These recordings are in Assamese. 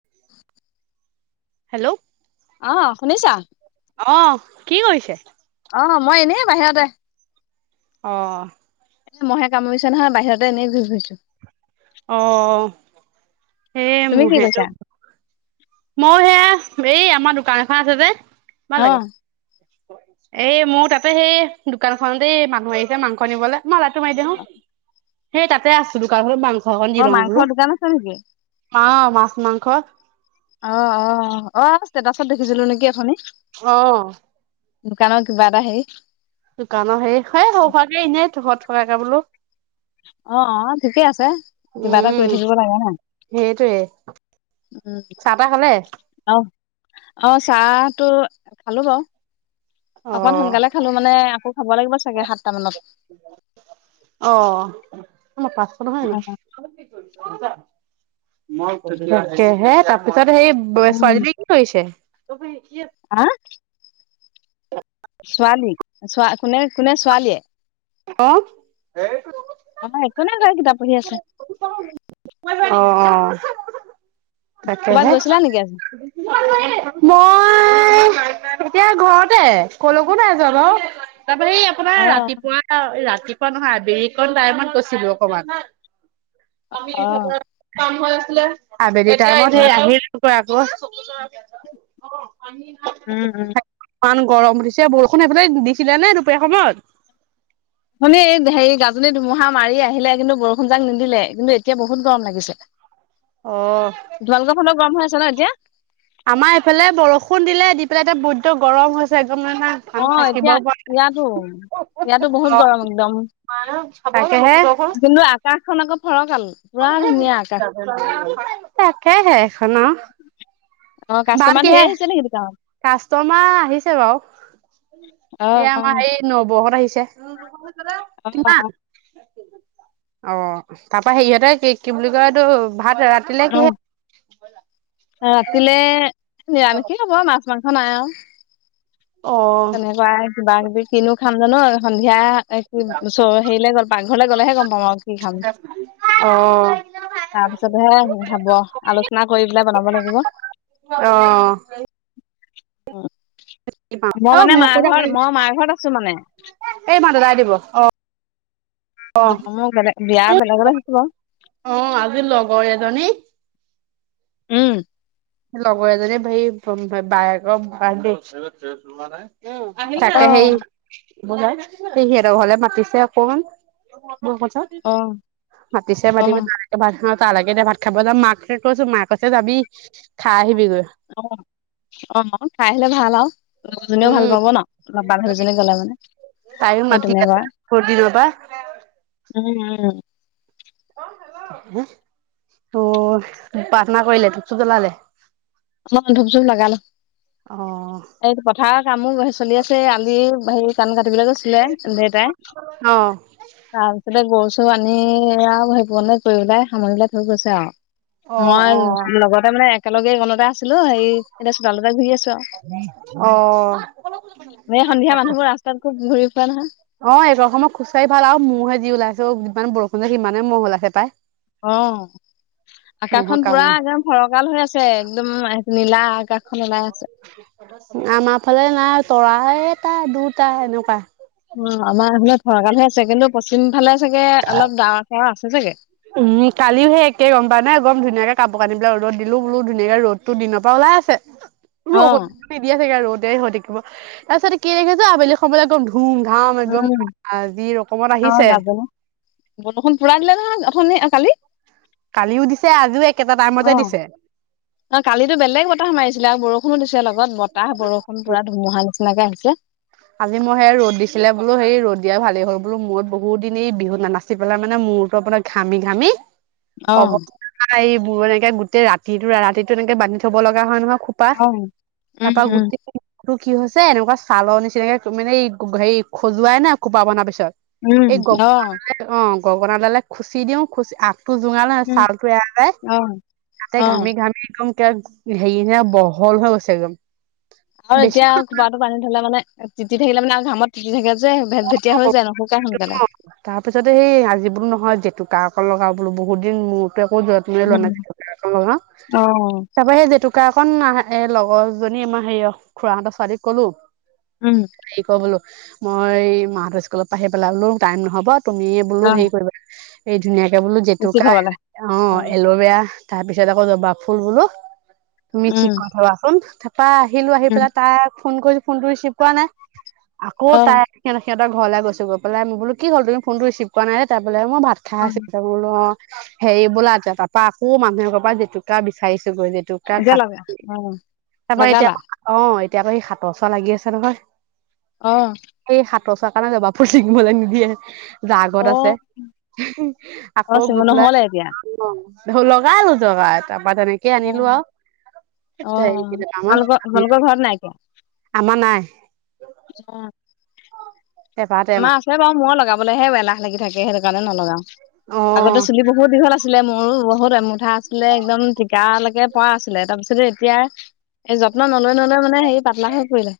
[inaudible] হেল্ল'! আহ শুনিছা? অ কি কৰিছে? অ মই এনেই বাহিৰতে। অঁ। এ মহে কামুৰিচে নহয় বাহিৰতে এনেই ঘূৰি ফুৰিছো? অ সেই তুমি কি মহেটো কৰিছা মইয়ো সেয়া এই আমাৰ দোকান এখন আছে যে কিমান অ লাগে? এ মোৰ তাতে সেই দোকানখনতেই মানুহ আহিছে মাংস নিবলে? মা লাইটটো মাৰি দিয়া হো সেই তাতে আছো দোকানখনত মাং অ মাংসৰ দোকান আছে নেকি? অ মাছ -মাংস। অ অ অ ষ্টেটাচত দেখিছিলোঁ নেকি অথনি। অ। দোকানৰ কিবা এটা হেৰিত দোকানৰ হেৰি হয় সৰু হোৱাকে এনেই থ থৈ আহগে বোলো। অ অ ঠিকে আছে কিবা এটা কৰি উম থাকিব লাগে ন সেইটোৱে। উম চাহ তাহ খালে? অ চাহটো খালো বাও। অ অকমান সোনকালে খালো মানে আকৌ খাব লাগিব চাগে সাত অ আমাৰ পাচশ নহয় নেকি? তাকেহে তাৰপিছত সেই ছোৱালীজনীয়ে কি কৰিছে? ত ভ [unintelligible] হা! ছোৱালী কোনে কোনে ছোৱালীয়ে? অ। অ একো নাই লৰা কিতাপ পঢ়ি আছে? অ ক'ৰবাত তাকেহে গৈছিলা নেকি আজি মই ই এতিয়া ঘৰতে কলকো নাই যোৱা বাৰু, তাৰপৰা এই আপোনাৰ অ ৰাতিপুৱা ৰাতিপুৱা নহয় আবেলি টাইমত গৈছিলো অকমান। অ অ অ [unintelligible] [unintelligible] উম উম। ইমান গৰম উঠিছে বৰষুণ সেফালে দিছিলে নে দুপৰীয়া সময়ত? শুনি এই হেৰি গাজনী ধুমুহা মাৰি আহিলে কিন্তু বৰষুণজাক নিদিলে কিন্তু এতিয়া বহুত গৰম লাগিছে? অ তোমালোকৰ ফালত গৰম হৈ আছে ন এতিয়া? আমাৰ এইফালে বৰষুণ দিলে দি পেলাই এতিয়া বৈদ্ধ গৰম হৈছে। একদম মানে অ থাকিব এতিয়া পৰা নাই ইয়াতো। ইয়াতো বহুত গৰম একদম, তাকেহে কিন্তু আকাশখন আকৌ ফৰক তাকেহে এখন ন। অ কাষ্টমাৰ ধেৰ আহিছে নেকি দোকানত? কাষ্টমাৰ আহিছে বাৰু, এই অ' আমাৰ এই নবৌ হত আহিছে। অ' অ' কিমান, অ তাৰপৰা সেৰিহঁতে কি কি বুলি কয় এইটো ভাত ৰাতিলে অ' অ' কিহে ৰাতিলে নিৰামিষে হব মাছ মাংস নাই আও। অ তেনেকুৱাই কিবা কিবি কিনো খাম জানো সন্ধিয়া। এ কি হেৰিলে গ'ল পাকঘৰলৈ গ'লেহে গম পাম আৰু কি খাম। অ তাৰপিছতহে হব আলোচনা কৰি পেলাই জনাব লাগিব। অ অ মই অ মানে মোকো মাৰ লগাই ঘৰত মই মাৰ ঘৰত আছো মানে। এই মাদু দাই দিব অ। অ মই বেলেগ বিয়া বেলেগলে হৈছিলোং। অ আজি লগৰ এজনী। উম। লগৰ এজনী মোক বায়েকৰ বাৰ্থডে - অ তাকে সেই বোলে সেই সিহঁতৰ ঘৰলে মাতিছে অকমান। অ অ [unintelligible] ত লাগে এতিয়া ভাত খাব যাম মাক কৈছো মাক কছে যাবি খাই আহিব- অ অ খাই আহিলে ভাল আও। লগৰজনীও ভাল উম পাব ন তোমাৰ [unintelligible] এজনী গলে মানে তাইও সেই মাতি তেনেকুৱা আছে বৰ দিনৰ পা উম উম ত প্ৰাৰ্থনা কৰিলে ধুপাচুপ জলালে। [unintelligible] ধুপ চুপ লগালো অ এই পথাৰৰ কামো চলি আছে আলি হেৰি ধান কাটি শবলে গৈছিলে দেউতাই অ তাৰপিছতে গৰু আনি আও ভাজিকনে কৰি পেলাই সামৰি পেলাই থৈ গৈছে আও অ মই অ লগতে মানে একেলগে গণতা আছিলো হেৰি এতিয়া চোতালত ঘূৰি আছো আও অ বে সন্ধিয়া মানুহবোৰ ৰাস্তাত খুব ঘূৰি ফুৰে নহয় অ একৰ সময় খোজকাঢ় ভাল আৰু মহে যি ওলাইছে যিমান বৰষুণ যে সিমানে ম' ওলাইছে পাই। অ মহৰ আকাশখন পুৰা কামোৰ একদম ফৰকাল হৈ আছে একদম। নীলা আকাশখন ওলাই আছে। আমাৰ ফালে নাই তৰা এটা দুটা এনেকুৱা। ছেকেণ্ড পশ্চিম ফালে চাগে অলপ ডাৱৰ চাৱাৰ আছে চাগে। উম! কালিও সেই একে গম পায় নে একদম ধুনীয়াকে কাপোৰ-কানিবিলাক ৰ'দত দিলো বোলো ধুনীয়াকে ৰ'দটো দিনৰ পৰা ওলাই আছে। অ, ৰ দিয়া চাগে ৰদে হৈ থাকিব তাৰপাছতে কি ৰাখিছ আবেলি সময়ত একদম ধু- উম অকমান অ আহিছে গাবনে বৰষুণ পুৰা দিলে নহয়। ধুনে আ কালি কালিও দিছে আজিও একেটা টাইমতে অ' দিছে। অ কালিতো বেলেগ বতাহ মাৰিছিলে আৰু বৰষুণো দিছে লগত বতাহ বৰষুণ পুৰা ধুমুহা দিছে। সেনেকা হৈছে। আজি মই সেই ৰ'দ দিছিলে বোলো সেই ৰ'দ দিয়া ভালেই হ'ল বোলো মোৰ বহু দিন বিহু নাচি পেলাই মানে ম- মূৰটো আপোনাৰ ঘামি ঘামি অ' অৱস্থা নাই এইবোৰ এনেকে গোটেই ৰাতিটো ৰাতিটো এনেকে বান্ধি থব লগা হয় নহয়। খোপা অ উম তাৰপা উম। গোটেই টো কি হৈছে এনেকুৱা ছালৰ নিচিনাকে মানে হেৰি খজুৱাই না খোপা বন্দাৰ পিছত উম! এই গ অ! অ গগনাডালে খুচি, দিওঁ খুচি আঠ টো জোঙাল ন উম, চালটো এৰা যাই, অ' তাতে অ, ঘামি ঘামি একদম। কেয়াক হেৰি নে বহল হৈ গৈছে একদম। আৰু বেছি এতিয়া খোপা টো বাদি থলে মানে তি থাকিলে মানে আৰু ঘাম তি থাকে। যে ভেট ভেটীয়া হৈ [unintelligible] যায় নুশুকাই সোনকালে। তাৰপিছতে সেই আজিবোৰ নহয় জেতুক কা ক লগা বোলো বহুত দিন মোৰ। উম, [unintelligible] তাৰাপৰা অ'। সেই জেতুকা। এখন ন এ লগৰজনী আমাৰ হেৰিয় খুৰাহঁতৰ ছোৱালীক ক'লো উম, হেৰি ক বোলো। মই এই মাহঁতৰ স্কুলত আহি পেলালো টাইম নহব তুমিয়েই বোলো হেৰি অ', কৰিবা এই ধুনীয়াকে বোলো বেছি জেতুকা থবলে [unintelligible] অ এল'ভেৰা তাৰ পিছত আকৌ জবা ফুল বোলো। তুমি ঠিক উম, কৈ থবাচোন তাৰপৰা আহিলো আহি উম, পেলাই তাই। [unintelligible] ফোন কৰিছো ফোনটো ৰিচিভ কৰা নাই আকৌ অ', তাই। [unintelligible] সিহঁতৰলৈলে গৈছ গ পাই ম বোল কি হ'ল তুমি ফোনটো ৰিছিভ কৰাই নাই যে মই ভাত খাইো অ', ত বোলো অ। হেৰি বোলা এতিয়া তাৰপৰা আকৌ মানুহ এঘৰৰ পৰা জেতুকা বিচাৰিছোঁ। সেইটো কয় এতিয়া যিটো লগা [unintelligible] অ', তাৰপৰা এতিয়া লগালা অঁ। এতিাৰ পৰাা স সাত চা লাগি আছে নহয়। অঁ! ৰচা কাৰনে জবা ফুল ছিগিবলে নিদিয়ে। যগত আছে অ', অ', আকৌ চিঙো গৈ পেলাই নহ'লে এতিয়া অ। [unintelligible] লগাইলো জগাই তাৰপা তেনেকে আনিলো অ', আৰু। অ', তোমালোকৰ [unintelligible] তোমালোকৰ ঘৰত আমাৰ নাই। অঁ! এপাহ টেমা আমাৰ আছে বাৰু মই লগাবলৈহে এলাহ লাগি থাকে, সেইটো কাৰণে নলগাও, অ আগতে চুলি বহুত দীঘল আছিলে। আছিলে মোৰো বহুত এমুঠা আছিলে একদম টিকালৈকে পৰা আছিলে তাৰপিছতে এতিয়া। এই যত্ন নলৈ নলৈ মানে হেৰি পাতলা হৈ পৰিলে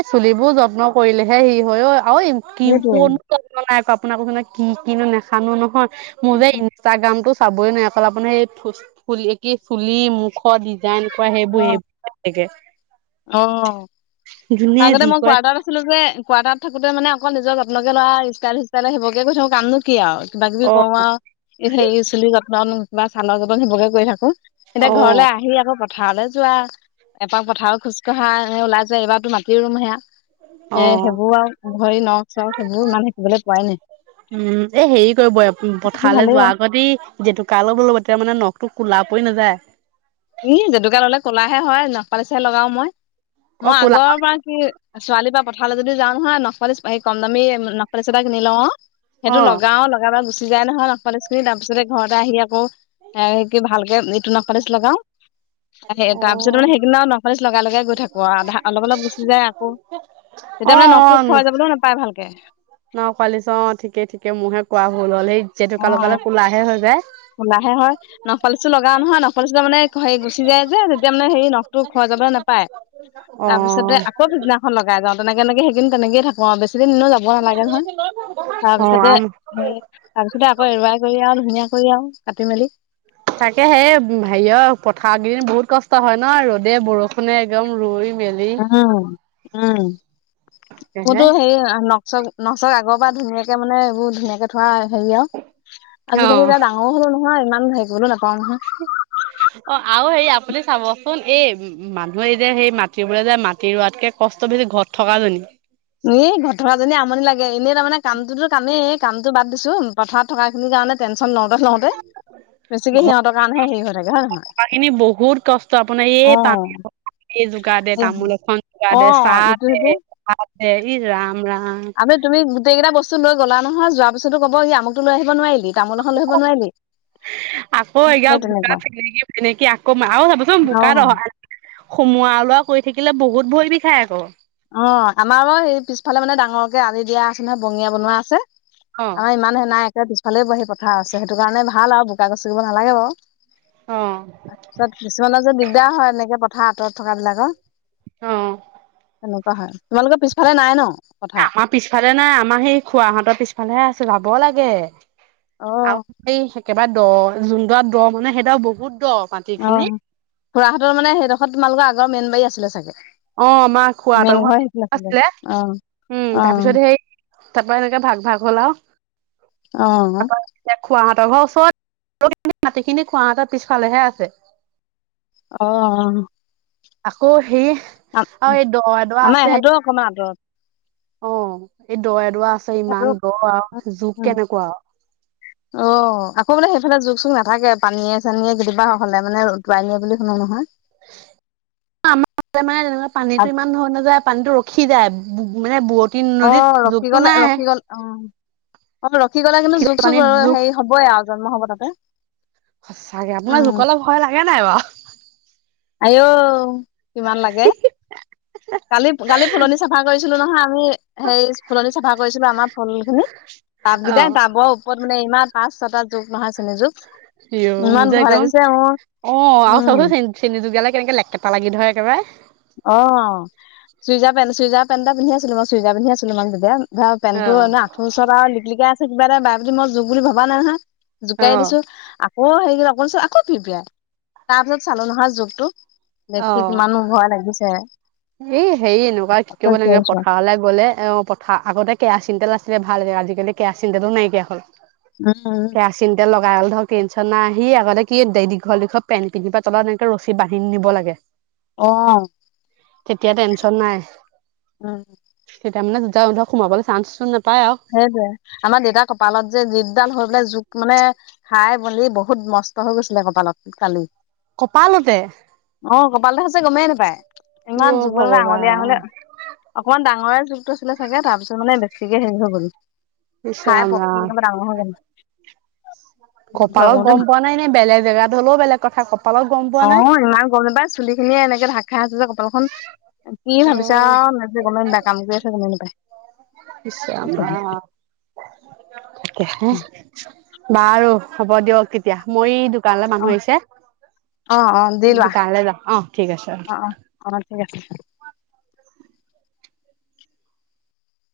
এই চুলিবোৰ যত্ন কৰিলেহে সি।। হয় অ কি সেইটোৱে কোনো নাই আপোনাক কচ কি কিনো নেখানো নহয় [unintelligible] মোৰ যে ইনষ্টাগ্ৰামটো চাবই নোৱাৰো অকল আপোনাৰ [unintelligible] চুলি, মুখত দি ডিজাইন সেই বোৰ। অ', থকে। অ, আগতে যি মই কৰে কোৱাৰ্টাৰত আছিলো যে কোৱাৰ্টাৰত থাকোতে মানে অকল নিজৰ যত্নকে লোৱা ষ্টাইল-সিষ্টাইল সেইবোৰকে কৰি থাকো কাম নো কি আৰু। কিবা কিবি অ কৰো আৰু হেৰি চুলি যতন বািবা ছালৰ যতন সেইবোৰকে কৰি থাকো। এতিয়া অ ঘৰলে আহি আকৌ পথাৰলৈ যোৱা এপাক পথাৰত। খোজকঢ়া এ ওলাই [unintelligible] এইবাৰতো মাটিও ৰুম হেয়া। অ এ, সেইবোৰ আৰু ভৰি, নখ-চখ সেইবোৰ মানে শিকিবলৈ পোৱাই নাই। উম এ হেৰি কৰিব তথাপি পথাৰলৈ ভালেই যোৱা আৰু আগতে জেতুকা লগ লব তেতিয়া মানে নখটো। কোলা পৰি নাযায়? ই জেতুকা ললে ক'লাহে হয় নপালিছেে লগাও মই। অ মই কোলা আগৰ পৰা কি ছোৱালী পা। পথাৰলৈ যদি যাওঁ নহয় নখপালিচ হায়ি কম দামী নখপালিচ এটা কিনি লওঁ অ অ সেইটো লগাও লগাই [unintelligible] চিজাই নহয় নাক পালিচ খিনি তাৰ পিছতে ঘৰতে আহি আকৌ এে কি ভালকে ইটো নখ পালিচ লগাও। অ তাৰ পিছত মানে সেইদিনা আৰু নখালী লগাই লগাই গৈ থাকোা অলপ অলপ গুচি যায় আকৌ। অ অ তেতিয়া মানে নখটো খোৱাই যাবলৈহে নাপায় ভালকে। ন কোৱালি চ অ ঠিকেই ঠিকে মোৰহে কোৱা ভুল হ'ল সেইেতুোকালৰ কালে কোলাহে হৈ যায়। কোলা হে হয় নখপালিচটো লগাও নহয় নখপালিচটো মানে হেৰি গুচি যায় যেতিয়া মানে হেৰি নখটো খোৱা যায় [unintelligible] নাপাই অ তাৰ পিছতে আকৌ সিছদিনাখন লগাই যাওঁ তেনেকে তেনেকে সেইিন তেনেকে থাকো। অ বেছিদিনো যাব নালাগে নহয়। অ', তাৰপিছতে আম হে তাৰ পিছতে আকৌ এৰুৱাই কৰি আৰু ধুনীয়া কৰি আৰু কাটি মেলি- তাকে সেই হেৰিয় পথাৰ কেইদিন বহুত কষ্ট হয় ন ৰ'দে বৰষুণে একদম ই উম! উম! হে মোৰতো হেৰি ন [unintelligible] চব ন চক আগৰ পৰা ধুনীয়াকে মানে এইবোৰ ধুনাকে থোৱা। হেৰিয়া অ আজিকালি এতিয়া ডাঙৰ হলো নহয় ইমান হেৰি গলো নাপয়। অ আৰুও সেই আপুনি চাবচোন এই মানুহে এ যে সেই মাটি ৰোৱে যে মাটি ৰোৱাতকে কষ্ট বেছি ঘৰত থকাজনী। এ ঘৰত থকাজনী আমনি লাগে। এনেই তাৰ মানে কামটো কামেই কামটো বাদ দিছো পথাৰত থকাখিনিৰ কাৰণে [unintelligible] [unintelligible] লওঁতে-লওঁতে বেছিকে ঘৰত সিহঁতৰ কাৰণহে হেৰি হৈ থাকে হয় নে নহয়। থকা খিনি বহুত কষ্ট আপোনাৰ অ এই পানী [unintelligible] [unintelligible] যোগাৰ দে তামোল এখন যোগাৰ অ দে চাহ ইটো দে সিটো ভাত দে ই ৰাম ৰাম আমি তুমি গোটেইটা বস্তু লৈ গলা নহয় যোৱা পছতো কবগ কি আমাকতো লৈ আহিব নোৱাৰিলি। তামোল এখন লৈ আহিব নোৱাৰিলি। আকৌ এাৰ সেই তেনেকুৱা বোকা থাকে নেকি ম নেকি আকৌ আৰু চাবচোন অ বোকাত অহা সোমোৱা ওলোৱা কৰি থাকিলে বহুত ভৰি বিষায় আকৌ। অ আমাৰ বাৰু সেই পিছফালে মানে ডাঙৰকে আলি দিয়া আছে নহয় বঙিয়া বনোৱা আছে। অ', আমাৰ ইমানহে নাই একে পিছফালে বহি পথা আছে সেইটো কাৰণে ভাল আৰু বোকা গছ কৰিব নালাগে বাৰু। অ', তাৰপিছত কিছুমানৰ যে দিগদাৰ হয় এনেকে পথাৰ আঁতৰত থকা বিলাকৰ। অ তেনেুৱা হয় তোমালোকৰ পিছফালে নাই ন পথাৰ আমাৰ পিছফালে নাই আমাৰ সেই খোৱাহঁতৰ পিছফালেহে আছে যাব লাগে। অ আৰু এই একেবাৰে দ যোনটো দ মানে সেইটো বহুত দ অ মাটিখিনি। খুৰাহাততৰ মানে সেইডোখৰ তোমালোকৰ আগৰ মেইনবাৰী আছিলে চাগে। অ মা খোৱ মেইন তৰ ঘৰ ঘৰত সেইখন আছিলে অ উম অ তাৰপিছত সেই তাৰ পৰা এনেকে ভাগ ভাগ হ'ল আৰু অ ত ঘৰ ওচৰত [unintelligible] মাটিখিনি খুৱাহঁতৰ পিছফালেহে আছে। অ-অ। আকৌ সেই আৰু এই দৱা-দৱা আমাৰ আছে। ইহঁতেও অকমান আঁতৰত অঁ এই দ এডৰা আছে উ ইমান দ আৰু জোক কেনেকুৱা আহ আকৌ মানে এইফালে জোখ চুখ নাথাকে পানীয়ে চানীয়ে কেতিয়াবা হ'লে মানে উটুৱাই নিয়ে বুলি শুনো নহয়। আমাৰ [unintelligible] তেনেকুৱা পানীটো ইমান বৈ নাযায় পানীটো ৰখি উতিযায় মানে বুৱতী অ নদীত ৰখি যোগতটো গ'লে নাই। ৰখি গ'ল অ অ ৰখি গ'ললে কিন্তু জুখ খিলা চুখ পানীত জোক হেৰি হ'বই আৰু জন্ম হ'ব তাতে- সঁচাকে আপোনাৰ উম জোকলে ভয় লাগে নাই বাৰু। আঔ কিমান লাগে? কালি কালি ফুলনি চাফা কৰিছিলো নহয়। আমি হে ফুলনি চাফা কৰিছিলো আমাৰ- ফুল খিনি অ টাবকেইটাই টাবৰ ওপৰত মানে ইমান পাঁচ ছটা জোক নহয় চেনী জোক। ইঅ মুজে একদম অ আৰু উম [unintelligible] কেনেকে লেকেটা লাগি ধৰে একেবাৰে। অঁ চুইজাৰ পেণ্ট চুইজাৰ পেণ্ট এটা পিন্ধি আছিলো মই চুইজাৰ পিন্ধি আছিলো মানে তেতিয়া। [unintelligible] অ পেণ্টটো এনেই আঠু ওচৰত আৰু লিটলিকা আছে কিবা এটা বাৰেপ্ৰতি মই জোঁক বুলি ভবা নাই নহয়। অ জোকাই দিছো- অ হেৰি [unintelligible] আকৌ ফিপিয়াই তাৰ পিছত চালো নহয় জুগটো। দেখি কিমাননো ভয় লাগিছে। এ হেৰি এনেকুৱা কি কৰিব উম, লাগে পথাৰলে গ'লে অ পথাৰ আগতে কে- কেৰাচিন তেল আছিলে ভাল আজিকালি কেৰাচিন তেলো নাইকিয়া হল। উম উম। গায়ল ধৰক টেনচন নাই আহি আগতে কি দীঘৰ দীঘৰ পেনট পিন্ধিব প তলত এনেকে ৰছী বান্ধি নিব লাগে। আহ! তেতিয়া টেনচন নাই। উম। তেতিয়া মানে [unintelligible] সোমাবলৈ চান্চ ন- সেইটোৱে আমাৰ দেউতাৰ কপালত যে জী ডাল হৈ পেলাই জোক মানে- খাই মেলি বহুত মষ্ট হৈ গৈছিলে কপালত কালি। কপালতে? অ, কপালতে হৈছে গমেই নেপায় ইমান অ জুকলে আঙল আহঙলে ভগৱান অকমান ডাঙৰ- ডাঙৰে জোঁকটো আছিলে চাগে তাৰপিছত মানে বেছিকে হেৰি হৈ গ'ল। ইচ খাই ৰাম পকি ৰাম একদম ডাঙৰ হৈ গ'ল। বহুত ভয় কপালত কৰো দেই গম পোৱা নাই নে বেলেগ জেগাত হ'লেও বেলেগ কথা কপালত গম পোৱা নাই। সেইখিনিয়ে এনেকে ঢা- ক খাই আছিলে কপালখন। কি অ ভাবিছা [unintelligible] কাম কৰি আছে, গমেই নাপায়। ইশ ৰাম - ৰাম। বাৰু, হ'ব দিয়ক তেতিয়া। মই এই দো কানলে অ, মানুহ আহিছে। অ, অ, দি লোৱা দোকানলে যাওঁ। অ' ঠিক আছে। অ, অ, অ, ঠিক আছে।